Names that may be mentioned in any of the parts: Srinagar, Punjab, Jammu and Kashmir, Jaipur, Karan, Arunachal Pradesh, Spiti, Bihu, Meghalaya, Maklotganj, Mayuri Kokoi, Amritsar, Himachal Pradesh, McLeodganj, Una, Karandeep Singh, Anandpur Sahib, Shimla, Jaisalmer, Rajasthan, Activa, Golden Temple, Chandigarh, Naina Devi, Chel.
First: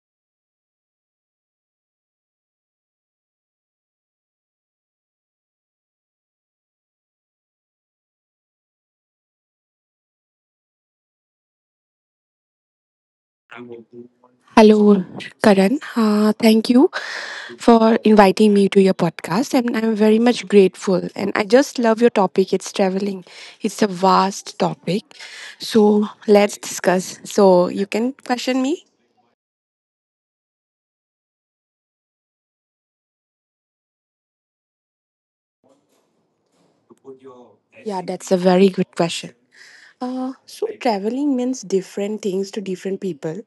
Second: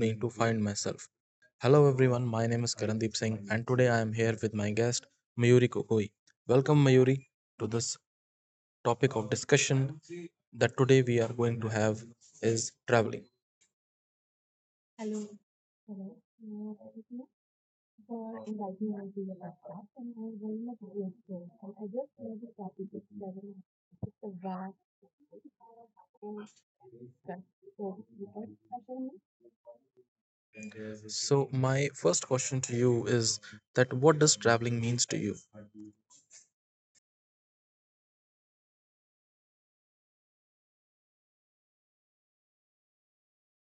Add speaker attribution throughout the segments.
Speaker 1: me to find myself. Hello everyone, my name is Karandeep Singh and today I am here with my guest Mayuri Kokoi. Welcome Mayuri to this topic of discussion that today we are going to have is traveling.
Speaker 2: Hello, Karan. Thank you for inviting me to your podcast, and I'm very much grateful. And I just love your topic. It's traveling. It's a vast topic, so let's discuss. So you can question me.
Speaker 1: So my first question to you is that what does traveling means to you?
Speaker 2: Yeah, that's a very good question. So traveling means different things to different people.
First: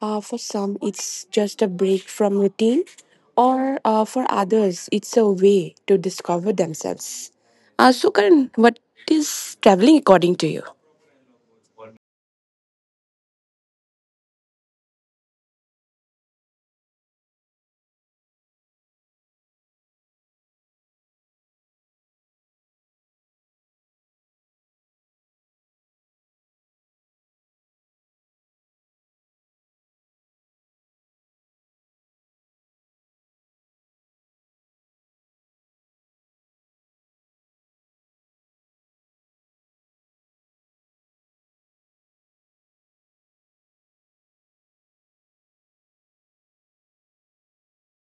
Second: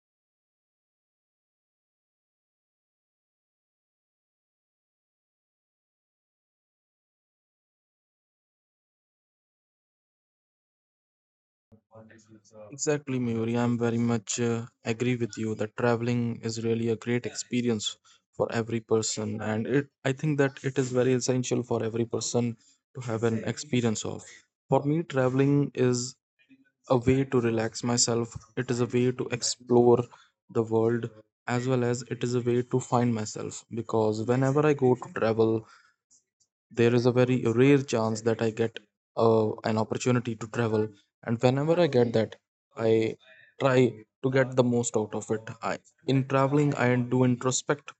Speaker 2: For some, it's just a break from routine, or for others, it's a way to discover themselves. So, Karan, what is traveling according to you?
Speaker 1: Exactly, Mayuri. I'm very much agree with you that traveling is really a great experience for every person, and it I think that it is very essential for every person to have an experience of. For me, traveling is a way to relax myself. It is a way to explore the world as well as it is a way to find myself because whenever I go to travel, there is a very rare chance that I get an opportunity to travel, and whenever I get that, I try to get the most out of it. I In traveling, I do introspect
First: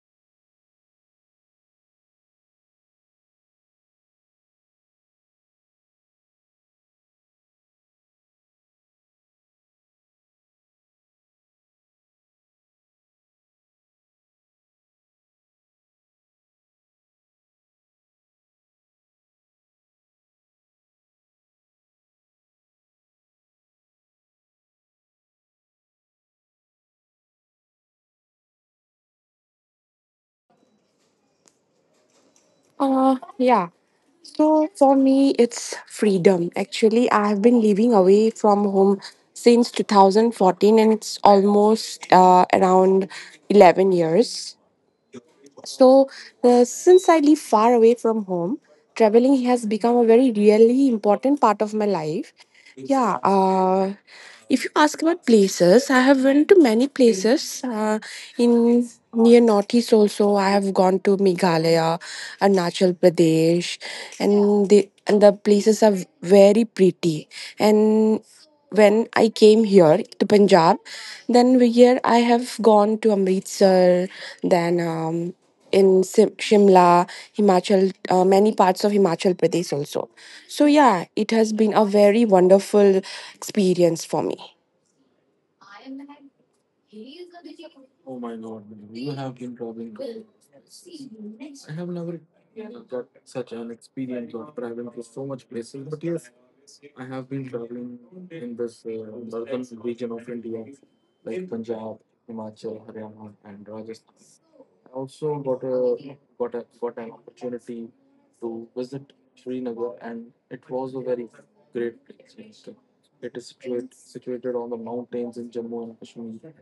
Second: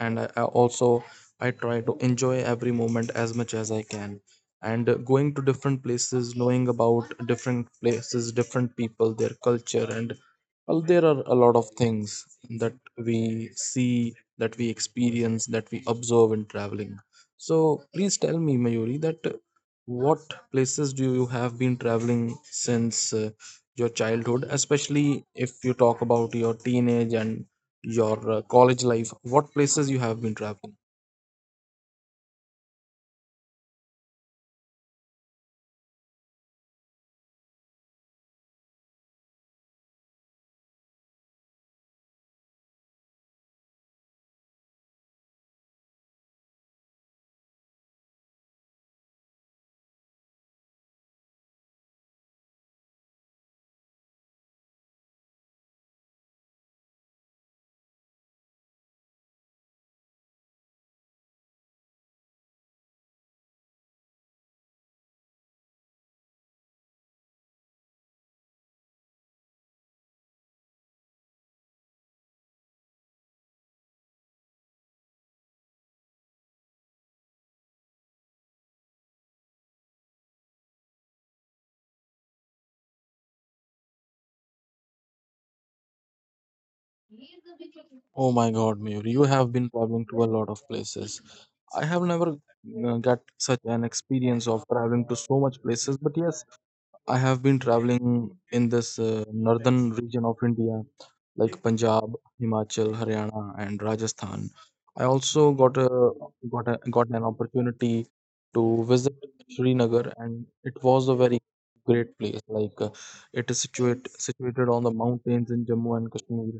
Speaker 1: and I also I try to enjoy every moment as much as I can. And Going to different places, knowing about different places, different people, their culture, and well, there are a lot of things that we see, that we experience, that we observe in traveling. So please tell me, Mayuri, that what places do you have been traveling since your childhood, especially if you talk about your teenage and your college life, what places you have been traveling?
Speaker 2: Uh, yeah. So for me, it's freedom. Actually, I have been living away from home since 2014, and it's almost around 11 years. So, since I live far away from home, traveling has become a very really important part of my life. Yeah, uh, if you ask about places, I have went to many places in near Northeast also. I have gone to Meghalaya, Arunachal Pradesh, and the places are very pretty. And when I came here to Punjab, here I have gone to Amritsar, then. In Shimla, Himachal, many parts of Himachal Pradesh also. So yeah, it has been a very wonderful experience for me.
Speaker 1: Oh my god, Mayur, you have been traveling to a lot of places. I have never got such an experience of traveling to so much places, but yes, I have been traveling in this northern region of India, like Punjab, Himachal, Haryana and Rajasthan. I also got an opportunity to visit Srinagar, and it was a very great place. Like it is situated on the mountains in Jammu and Kashmir,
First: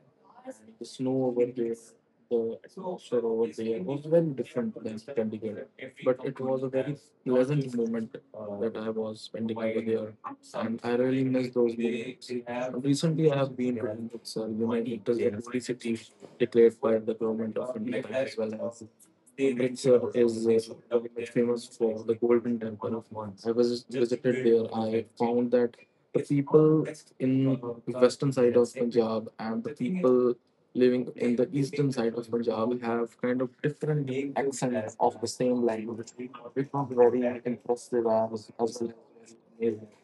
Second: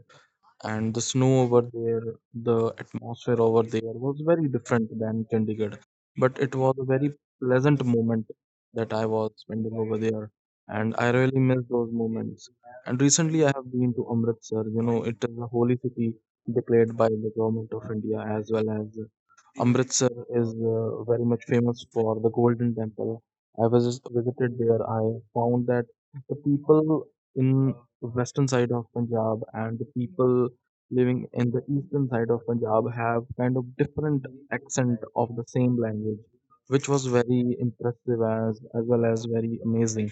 Speaker 1: and the snow over there, the atmosphere over there was very different than Chandigarh. But it was a very pleasant moment that I was spending over there, and I really miss those moments. And recently, I have been to Amritsar. It is a holy city declared by the government of India, as well as Amritsar is very much famous for the Golden Temple. I was visited there. I found that the people in western side of Punjab and the people living in the eastern side of Punjab have kind of different accent, the same language, which was very impressive as well as very amazing.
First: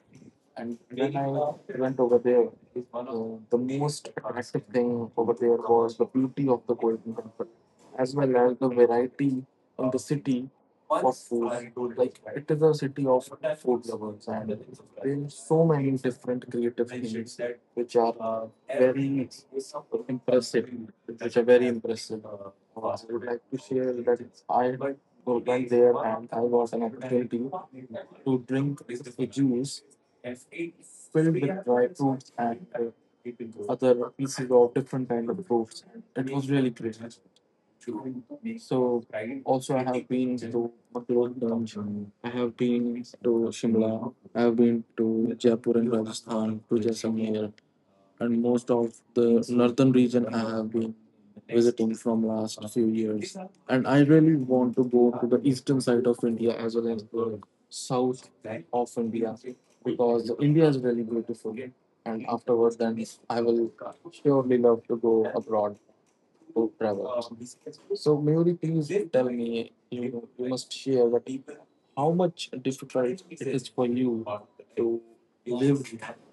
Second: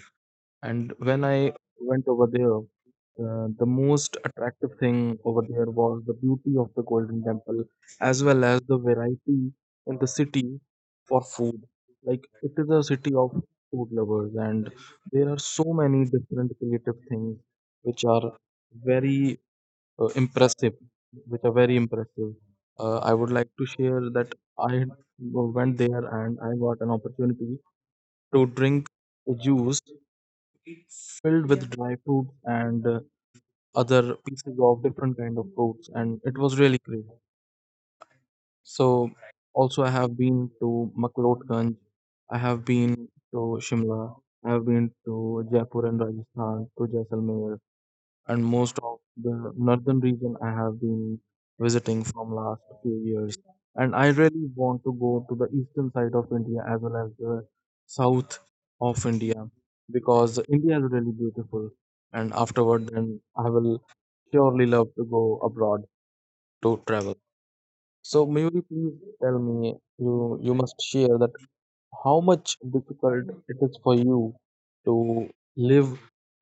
Speaker 1: And when I went over there, the most attractive thing over there was beauty of the Golden Temple as well as the beauty in the food. It is a city of food lovers, and there are so many different creative things which are very impressive. I would like to share that I went there and I got an opportunity to drink a juice filled with dry fruits and other pieces of different fruits, and it was really good. So, also, I have been to Maklotganj, I have been to Shimla, I have been to Jaipur and Rajasthan, Jaisalmer, and most of the northern. I have been visiting for years, and I really want to go to the east, south of India because India is really beautiful. And afterward, then I will surely love to go abroad to travel. So, Mayuri, please tell me, you must share that how much difficult it's for you to live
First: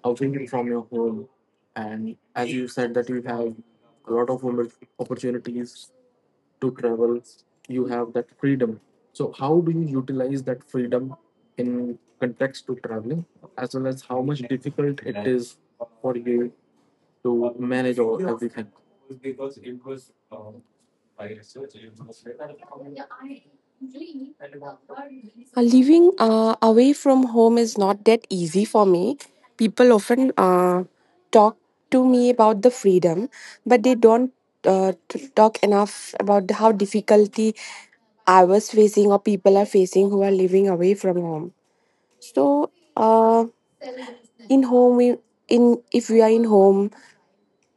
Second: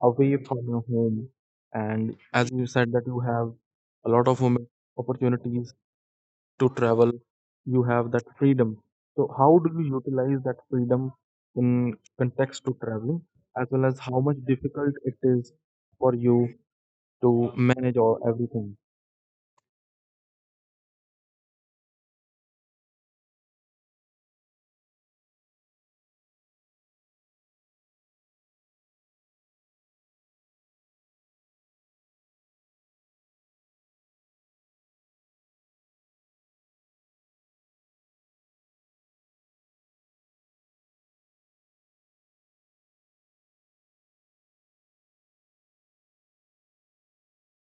Speaker 1: away from home, and as you have a lot of women opportunities to travel, you have that freedom. So how do you utilize that freedom in traveling, as well as how much difficult it is for you to manage all?
Speaker 2: Living away from home is not that easy for me. People often talk to me about the freedom, but they don't talk enough about how difficulty I was facing or people are facing who are living away from home. So, uh, in home, we in if we are in home,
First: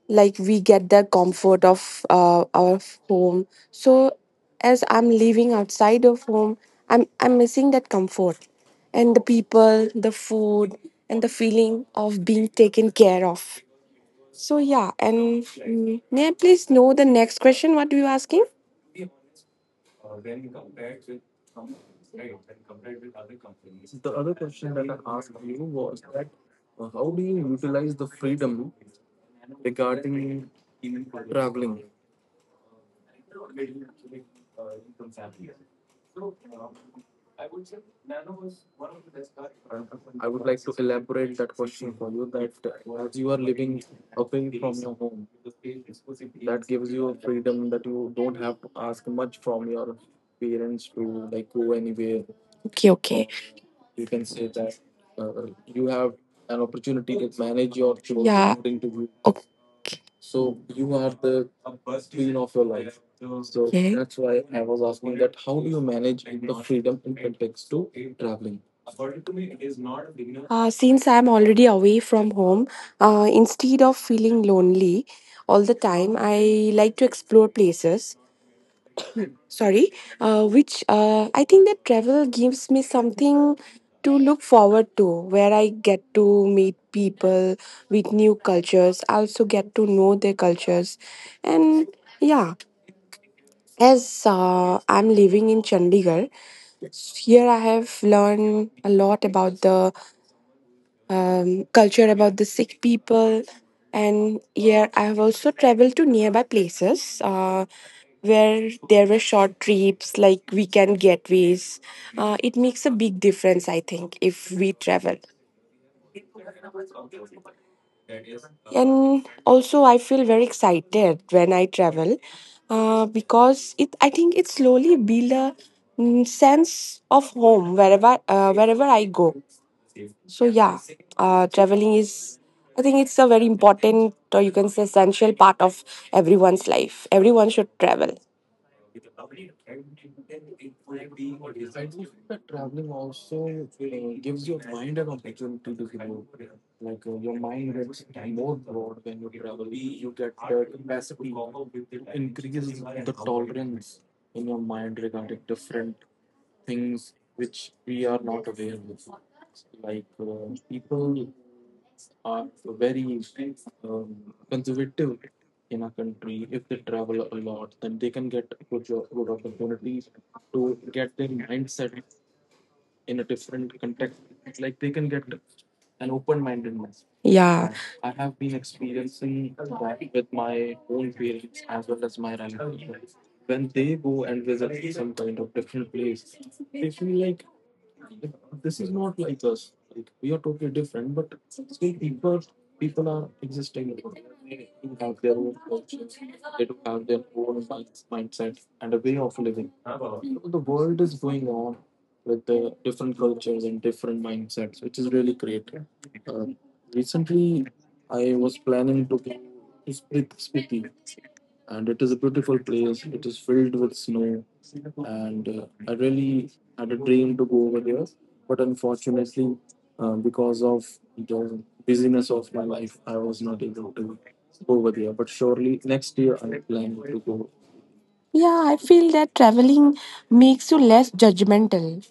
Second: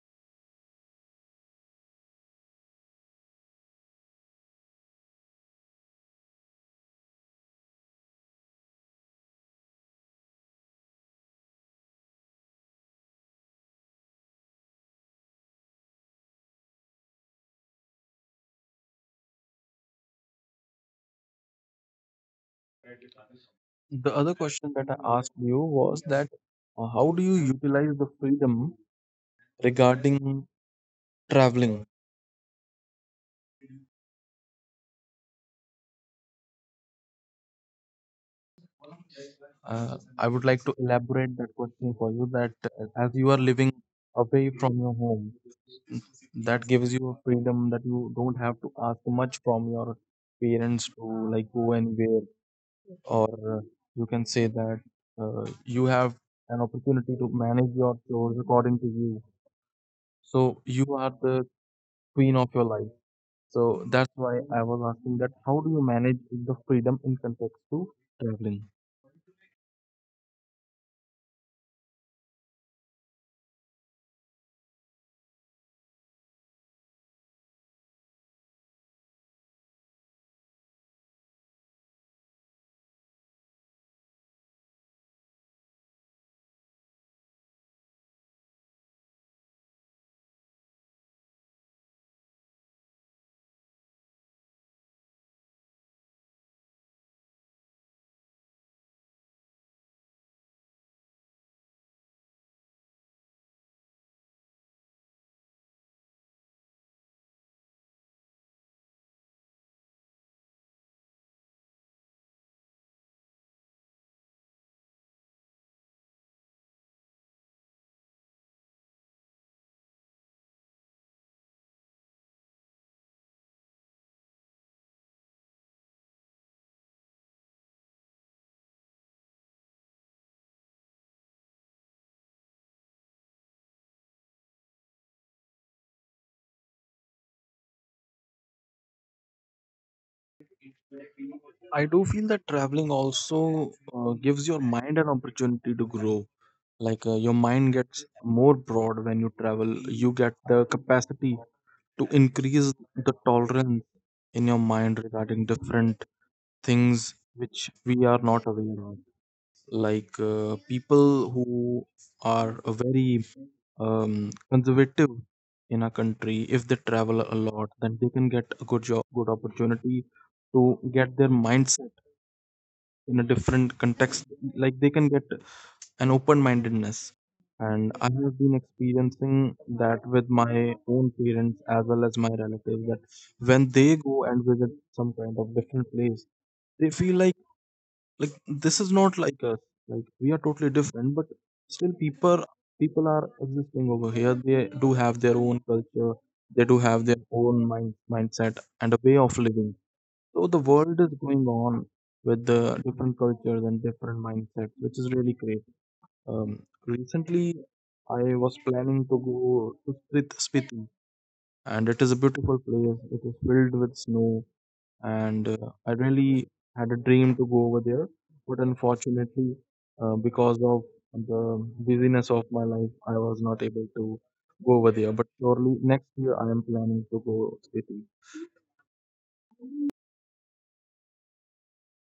Speaker 2: like we get the comfort of our home. So as I'm living outside of home, I'm missing that comfort, and the people, the food, and the feeling of being taken care of. So yeah. And may I please know the next question, what you asking?
Speaker 1: The other question that I asked you was that how do you utilize the freedom regarding traveling? I would like to elaborate for you that as you are living away from your home, that gives you a freedom that you don't have to ask much from your parents to like go anywhere,
Speaker 2: Okay, okay.
Speaker 1: or uh, you can say that you have
Speaker 2: An
Speaker 1: an
Speaker 2: opportunity
Speaker 1: opportunity
Speaker 2: to
Speaker 1: to manage
Speaker 2: manage
Speaker 1: your
Speaker 2: your children,
Speaker 1: chores
Speaker 2: yeah, according
Speaker 1: according
Speaker 2: to
Speaker 1: to
Speaker 2: you.
Speaker 1: you. So you are the queen of your life. So
Speaker 2: Okay,
Speaker 1: that's
Speaker 2: that's
Speaker 1: why I was asking that how do you manage the freedom in context to
Speaker 2: why
Speaker 1: traveling?
Speaker 2: since I'm already away from home, instead of feeling lonely all the time, I like to explore places. Sorry, which I think that travel gives me something to look forward to, where I get to meet people with new cultures, I also get to know their cultures, and yeah. As I'm living in Chandigarh, here I have learned a lot about the culture about the Sikh people. And here I have also traveled to nearby places where there were short trips like weekend getaways. It makes a big difference, I think, if we travel. And also, I feel very excited when I travel because it. I think it slowly build a sense of home wherever wherever I go. So yeah, traveling is, I think it's a very important or you can say essential part of everyone's life. Everyone should travel.
Speaker 1: I do feel that traveling also gives your mind an opportunity to grow. Like your mind gets more broad when you travel. You get the capacity to increase the tolerance in your mind regarding different things which we are not aware of. Like people who are a very um, conservative in a country, if they travel a lot, then they can get a good job, good opportunity to get their minds in a different context. Like they can get an open mindedness.
Speaker 2: Yeah,
Speaker 1: And I have been experiencing that with my own parents as well as my relatives that when they go and visit some kind of different place, they feel like, this is not like we are totally different, but people people are existing over here. They do have their own culture, they do have their own mindset and a way of living. So the world is going on with the different cultures and different mindsets. It's really great. um, I was planning to go, and it is a beautiful place, it is filled with snow, and I really had a dream to go over there, but unfortunately, because of the busyness of my life, I was not able to go over there. But surely next year, I am planning to go city.
Speaker 2: yeah. I feel that traveling makes you less judgmental.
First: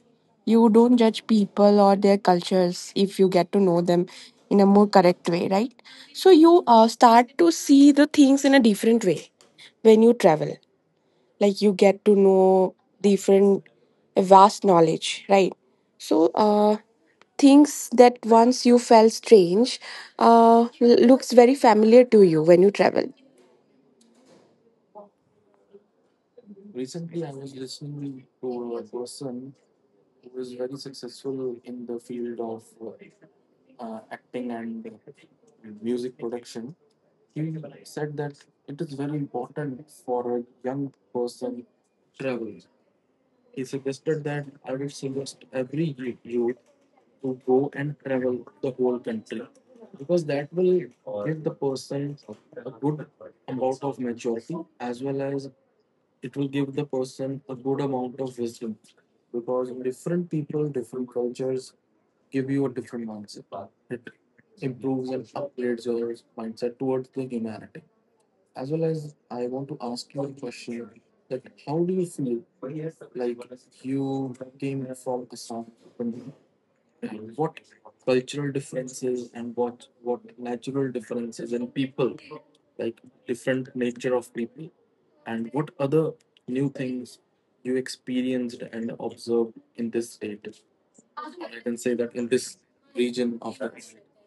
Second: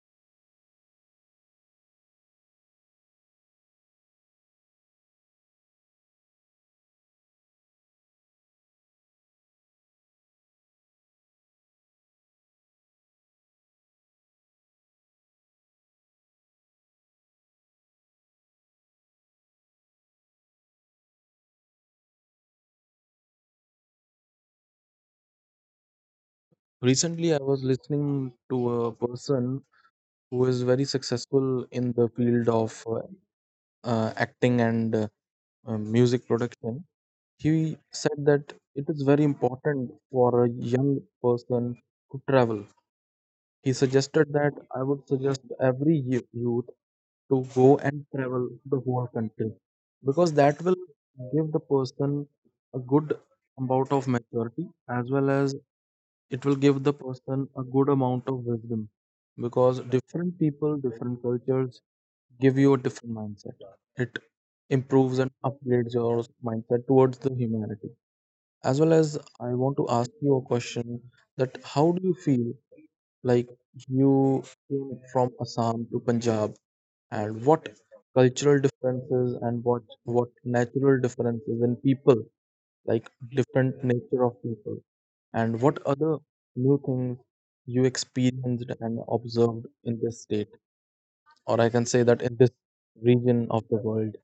Speaker 2: You don't judge people or their cultures if you get to know them in a more correct way, right? So you start to see the things in a different way when you travel, like you get to know different vast knowledge, right? So things that once you felt strange uh looks very familiar to you when you travel.
Speaker 1: Recently, I was listening to a person who is very successful in the field of acting and music production. He said that it is very important for a young person to travel. He suggested that I would suggest every youth to go and travel or country, because that will give the person a good amount of maturity, as well as it will give the person a good amount of wisdom, because different people, different cultures give you a different mindset, improves and upgrades your mindset towards the humanity. As well as, I want to ask you a question, that how do you feel, like you came from Assam to Punjab, and what cultural differences and what natural differences in people, like different nature of people, and what other new things you experienced and observed in this state, or I can say that in this region of the world.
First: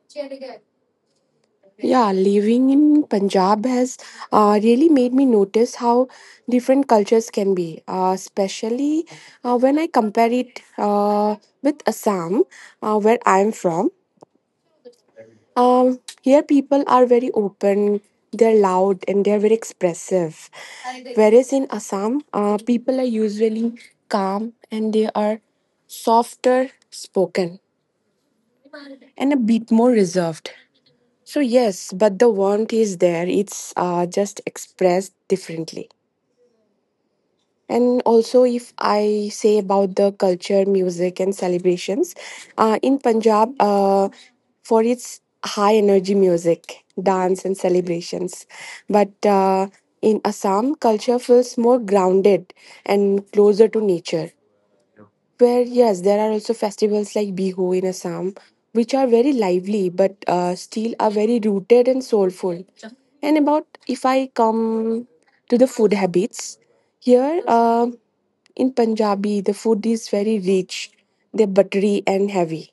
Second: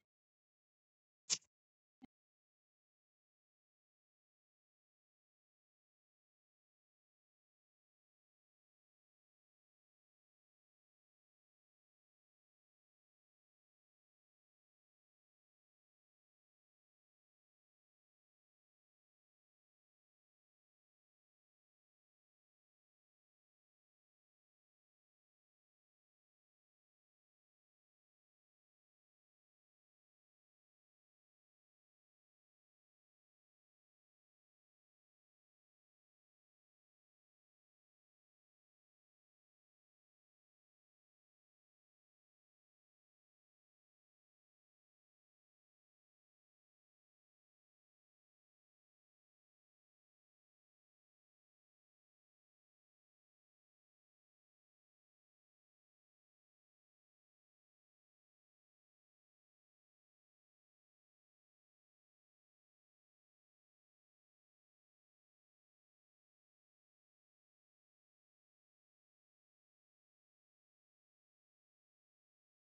Speaker 2: Yeah, living in Punjab has really made me notice how different cultures can be, especially when I compare it with Assam, where I'm from. Here people are very open, they're loud, and they're very expressive. Whereas in Assam, people are usually calm and they are softer spoken and a bit more reserved. So, yes, but the warmth is there, it's just expressed differently. And also, if I say about the culture, music, and celebrations, in Punjab, for its high energy music, dance, and celebrations. But in Assam, culture feels more grounded and closer to nature. Where, yes, there are also festivals like Bihu in Assam, which are very lively but still are very rooted and soulful. And about if I come to the food habits, here in Punjabi, the food is very rich, they're buttery and heavy.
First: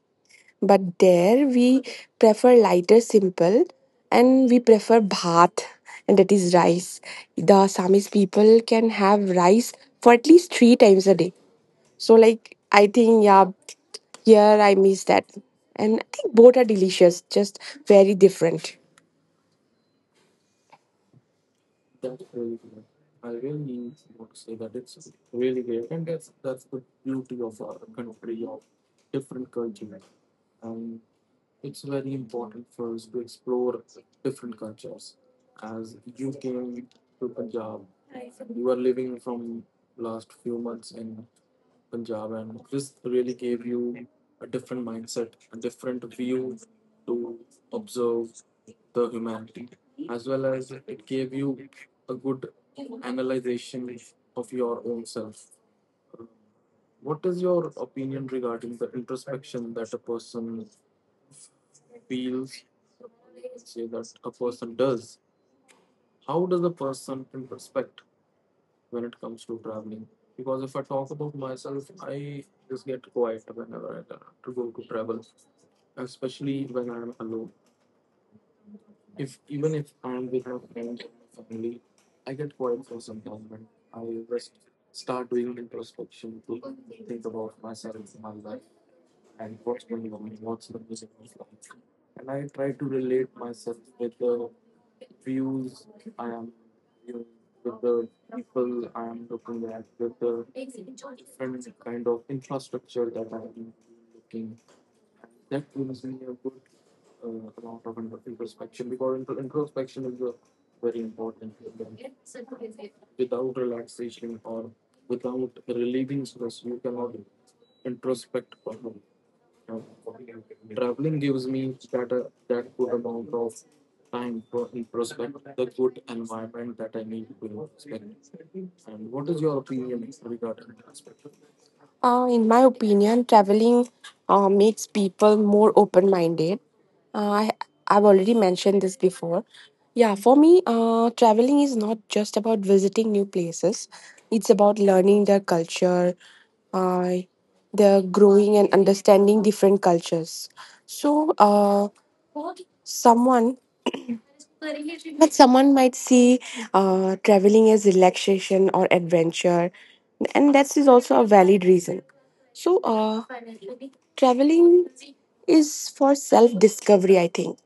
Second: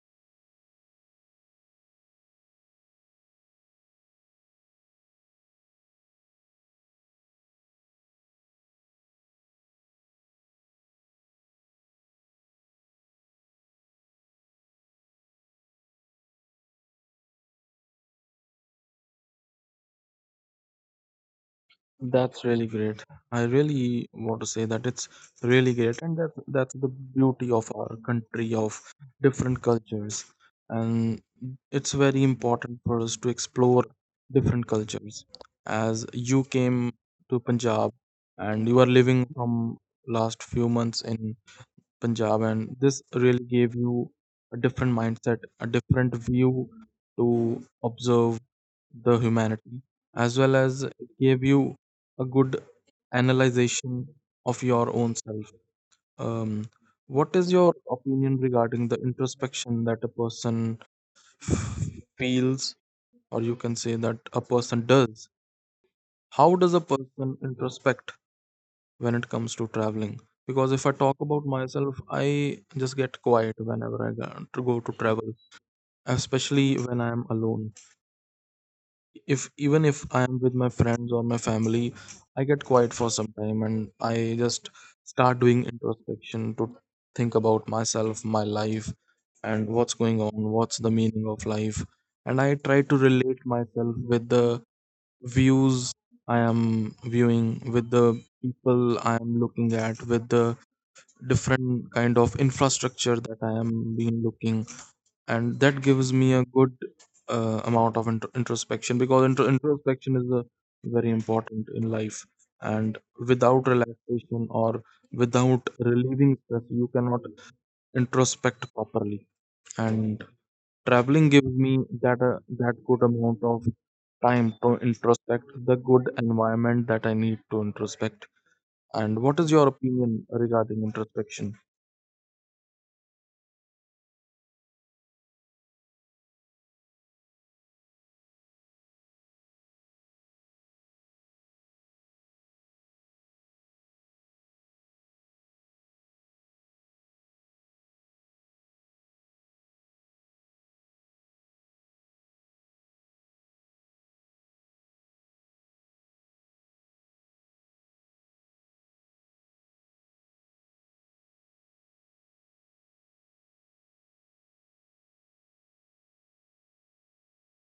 Speaker 2: But there we prefer lighter, simple, and we prefer bhat, and that is rice. The Assamese people can have rice for at least three times a day, so like I think, yeah, here I miss that. And I think both are delicious, just very different.
Speaker 1: That's really great. I really want to say that it's really great, and that's the beauty of our country of different cultures, and it's very important for us to explore different cultures. As you came to Punjab and you are living from last few months in Punjab, and this really gave you a different mindset, a different view to observe the humanity, as well as it gave you a good analyzation of your own self. Um, what is your opinion regarding the introspection that a person feels, or you can say that a person does? How does a person introspect when it comes to traveling? Because if I talk about myself, I just get quiet whenever I go to travel, especially when I am alone. If Even if I am with my friends or my family, I get quiet for some time and I just start doing introspection to think about myself, my life, and what's going on, what's the meaning of life. And I try to relate myself with the views I am viewing, with the people I am looking at, with the different kind of infrastructure that I am being looking, and that gives me a good amount of introspection, because introspection is very important in life, and without relaxation or without relieving stress you cannot introspect properly, and traveling gives me that good amount of time to introspect, the good environment that I need to introspect. And what is your opinion regarding introspection?
Speaker 2: In my opinion, traveling makes people more open minded. Uh, I, I've already mentioned this before. Yeah, for me, traveling is not just about visiting new places, it's about learning their culture, uh, their growing and understanding different cultures. So, someone But someone might see traveling as relaxation or adventure, and that is also a valid reason. So, traveling is for self discovery, I think.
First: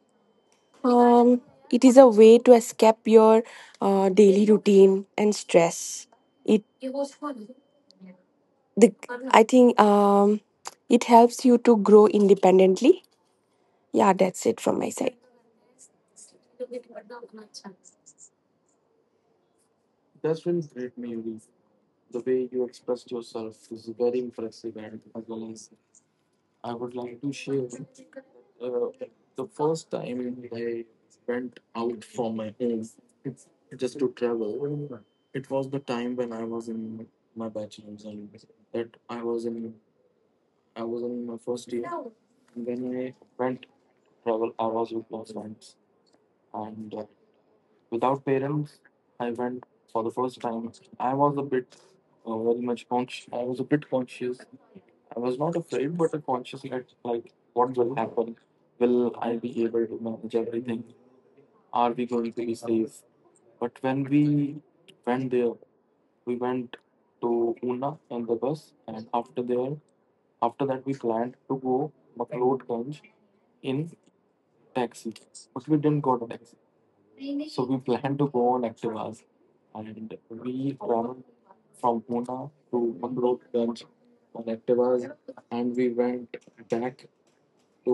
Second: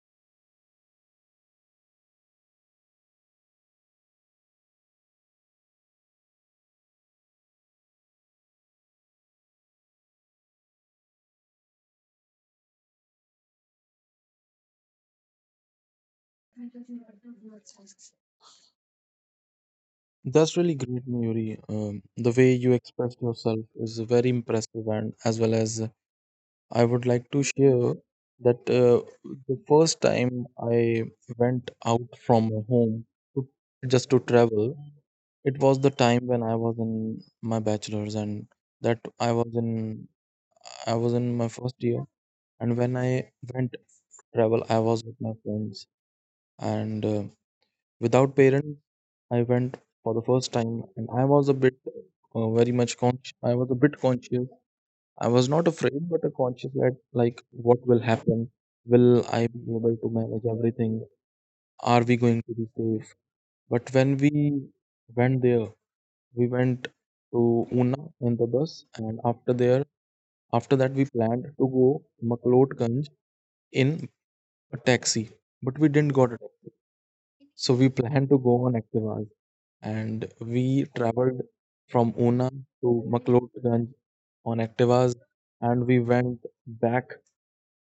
Speaker 2: Um, it is a way to escape your daily routine and stress. It, the, I think, it helps you to grow independently. Yeah, that's it from my side.
Speaker 1: That's really great, Mayuri. The way you express yourself is very impressive, and as well as I would like to share that the first time I went out from my home to, just to travel, it was the time when I was in my bachelor's, and that I was in my first year, and when I went travel, I was with my friends, and without parents, I went for the first time, and I was a bit, very much conscious. I was a bit conscious. I was not afraid, but a conscious that like what will happen? Will I be able to manage everything? Are we going to be safe? But when we went there, we went to Una in the bus, and after that, we planned to go McLeodganj in a taxi, but we didn't got it. So we planned to go on Activa, and we traveled from Una to McLeodganj on Activas, and we went back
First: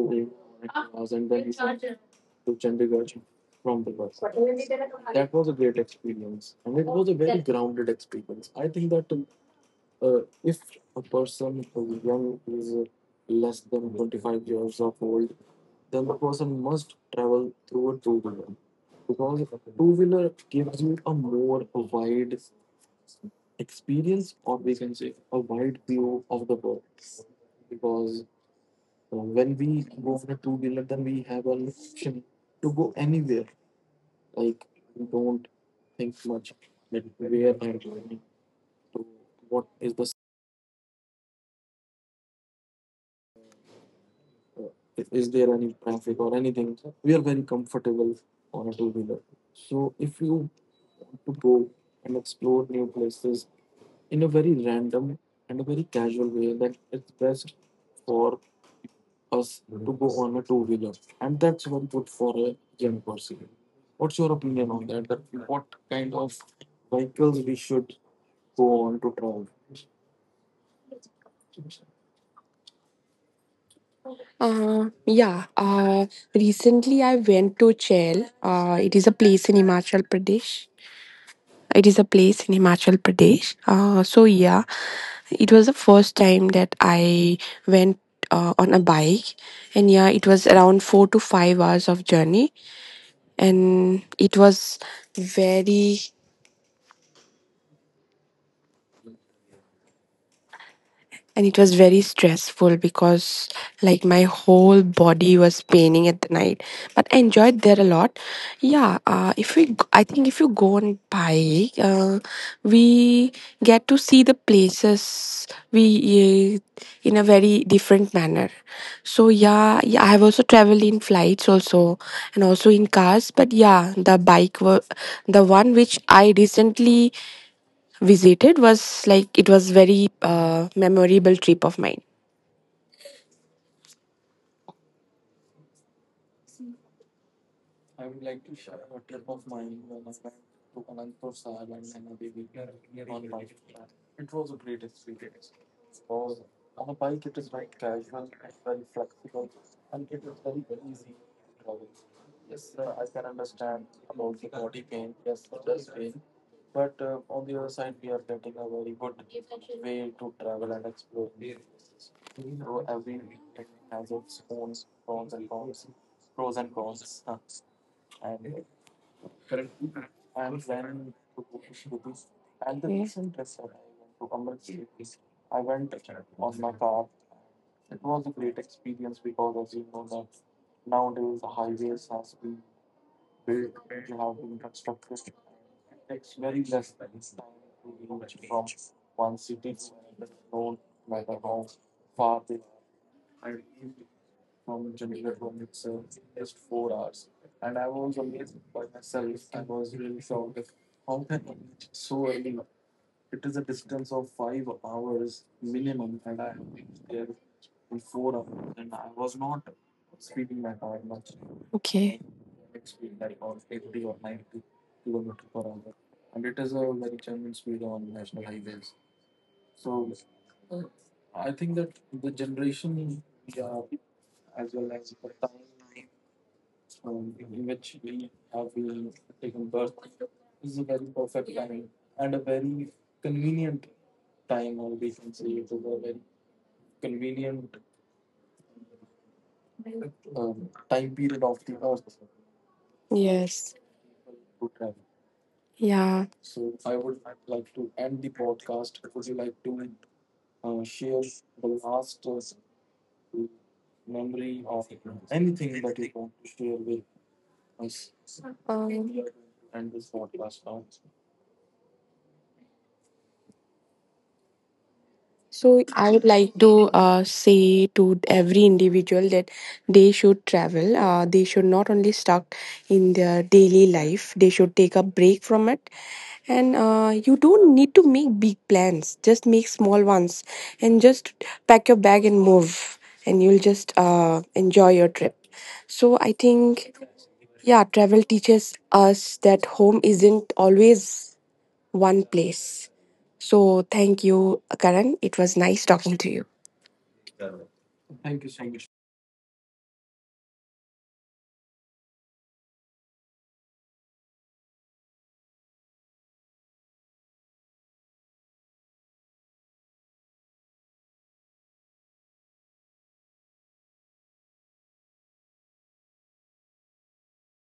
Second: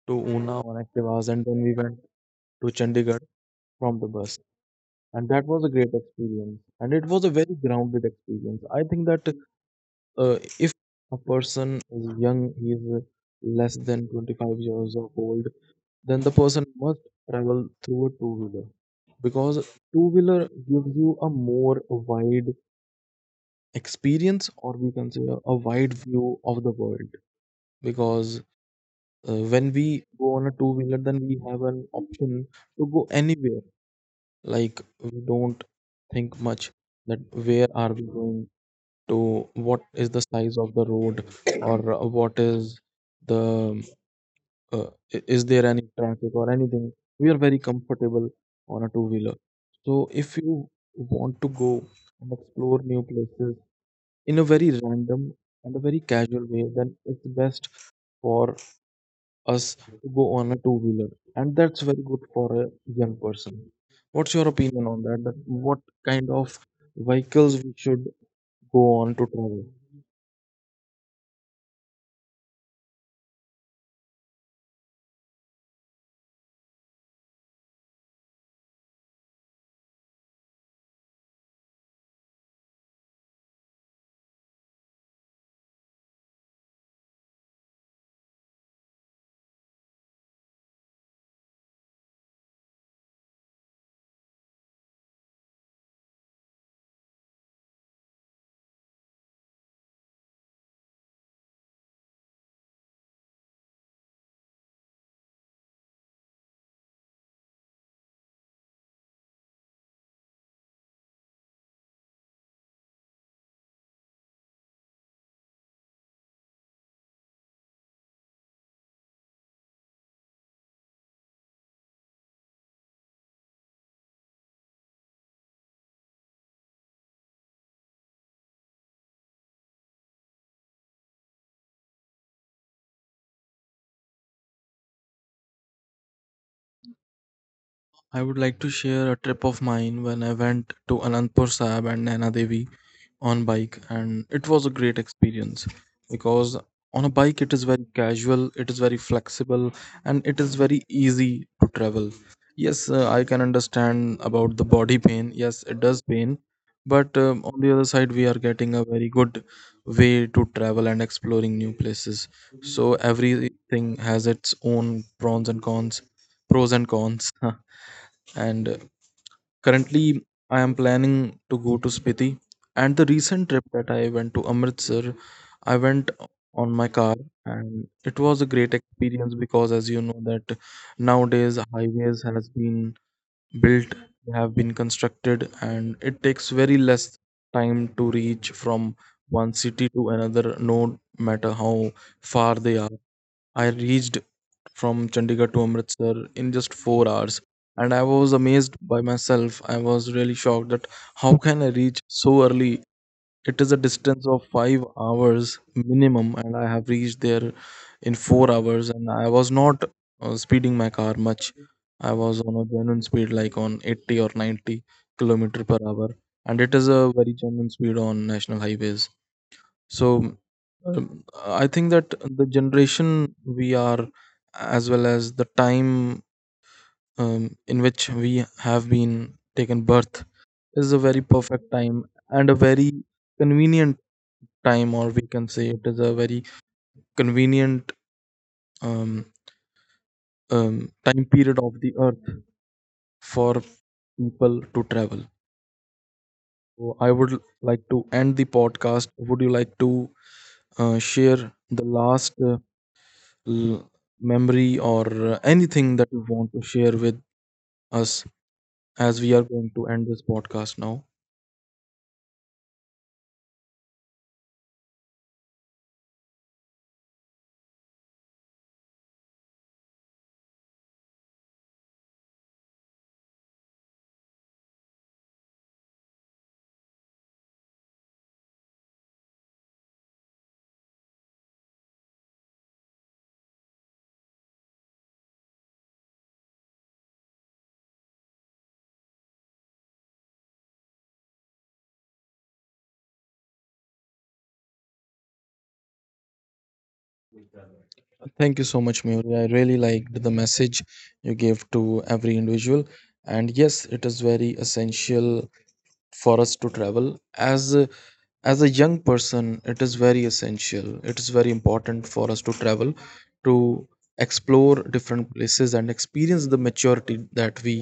Speaker 1: to Una on Activas, and then we went to Chandigarh from the bus. And that was a great experience, and it was a very grounded experience. I think that if a person is young, he is less than 25 years of old, then the person must travel through a two wheeler, because two wheeler gives you a more wide experience, or we can say a wide view of the world. Because when we go on a two wheeler, then we have an option to go anywhere. Like, we don't think much that where are we going to, what is the size of the road, or what is the uh, is there any traffic or anything. We are very comfortable on a two wheeler. So if you want to go and explore new places in a very random and a very casual way, then it's best for us to go on a two wheeler. And that's very good for a young person. What's your opinion on that? That what kind of vehicles we should go on to travel?
Speaker 2: Uh, yeah. Uh, Recently, I went to Chel. It is a place in Himachal Pradesh. It is a place in Himachal Pradesh. So yeah, it was the first time that I went on a bike, and yeah, it was around 4 to 5 hours of journey, and it was very very stressful because like my whole body was paining at the night, but I enjoyed there a lot. Yeah if I think if you go on bike, we get to see the places we in a very different manner. So yeah, yeah, I have also traveled in flights also and also in cars. But yeah, the bike were the one which I recently visited was like, it was very memorable trip of mine.
Speaker 1: I would like to share a trip of mine when I went to Anandpur Sahib and Naina Devi on bike, and it was a great experience because on a bike it is very casual, it is very flexible, and it is very easy to travel. Yes, I can understand about the body pain. Yes, it does pain, but on the other side, we are getting a very good way to travel and exploring new places. So everything has its own pros and cons. Pros and cons. and currently, I am planning to go to Spiti, and the recent trip
Speaker 2: Yeah.
Speaker 1: that I went to Amritsar, I went on my car, and it was a great experience because, as you know, that nowadays highways has been built, they have been constructed, and it takes very less time to reach from one city to another, no matter how far they are. I reached from Chandigarh to Amritsar in just 4 hours. And I was amazed by myself. I was really shocked that how can I reach so early? It is a distance of 5 hours minimum, and I have reached there in 4 hours. And I was not speeding my car much. I
Speaker 2: Okay.
Speaker 1: was on a genuine speed, like on 80 or 90 kilometer per hour, and it is a very genuine speed on national highways. So I think that the generation we are, as well as the time in which we have been taken birth, is a very perfect time and a very convenient time, or we can say it is a very convenient, um, time period of the earth for
Speaker 2: Yes.
Speaker 1: people to travel.
Speaker 2: Yeah.
Speaker 1: So I would like to end the podcast. Would you like to share the last? L- Memory, or anything that you want to share with us, as we
Speaker 2: Um,
Speaker 1: are going to end this podcast now?
Speaker 2: So I would like to say to every individual that they should travel. They should not only stuck in their daily life. They should take a break from it. And you don't need to make big plans. Just make small ones, and just pack your bag and move, and you'll just enjoy your trip. So I think, yeah, travel teaches us that home isn't always one place. So thank you, Karan. It was nice talking to you.
Speaker 1: Thank you so much, Mayuri. I really liked the message you gave to every individual. And yes, it is very essential for us to travel. As as a young person, it is very essential, it is very important for us to travel, to explore different places and experience the maturity that we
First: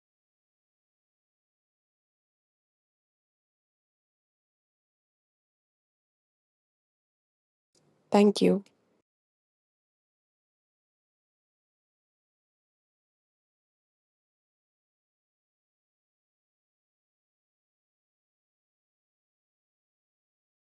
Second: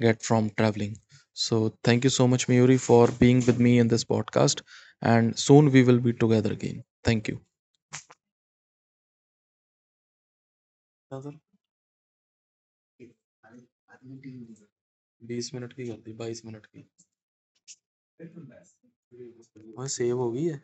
Speaker 1: get from traveling. So thank you so much, Mayuri, for being with me in this podcast, and soon we will be together again. Thank you.
Speaker 2: Thank you.
Speaker 1: 20 minute की गलती, 22 minute की. हाँ, save हो गई है.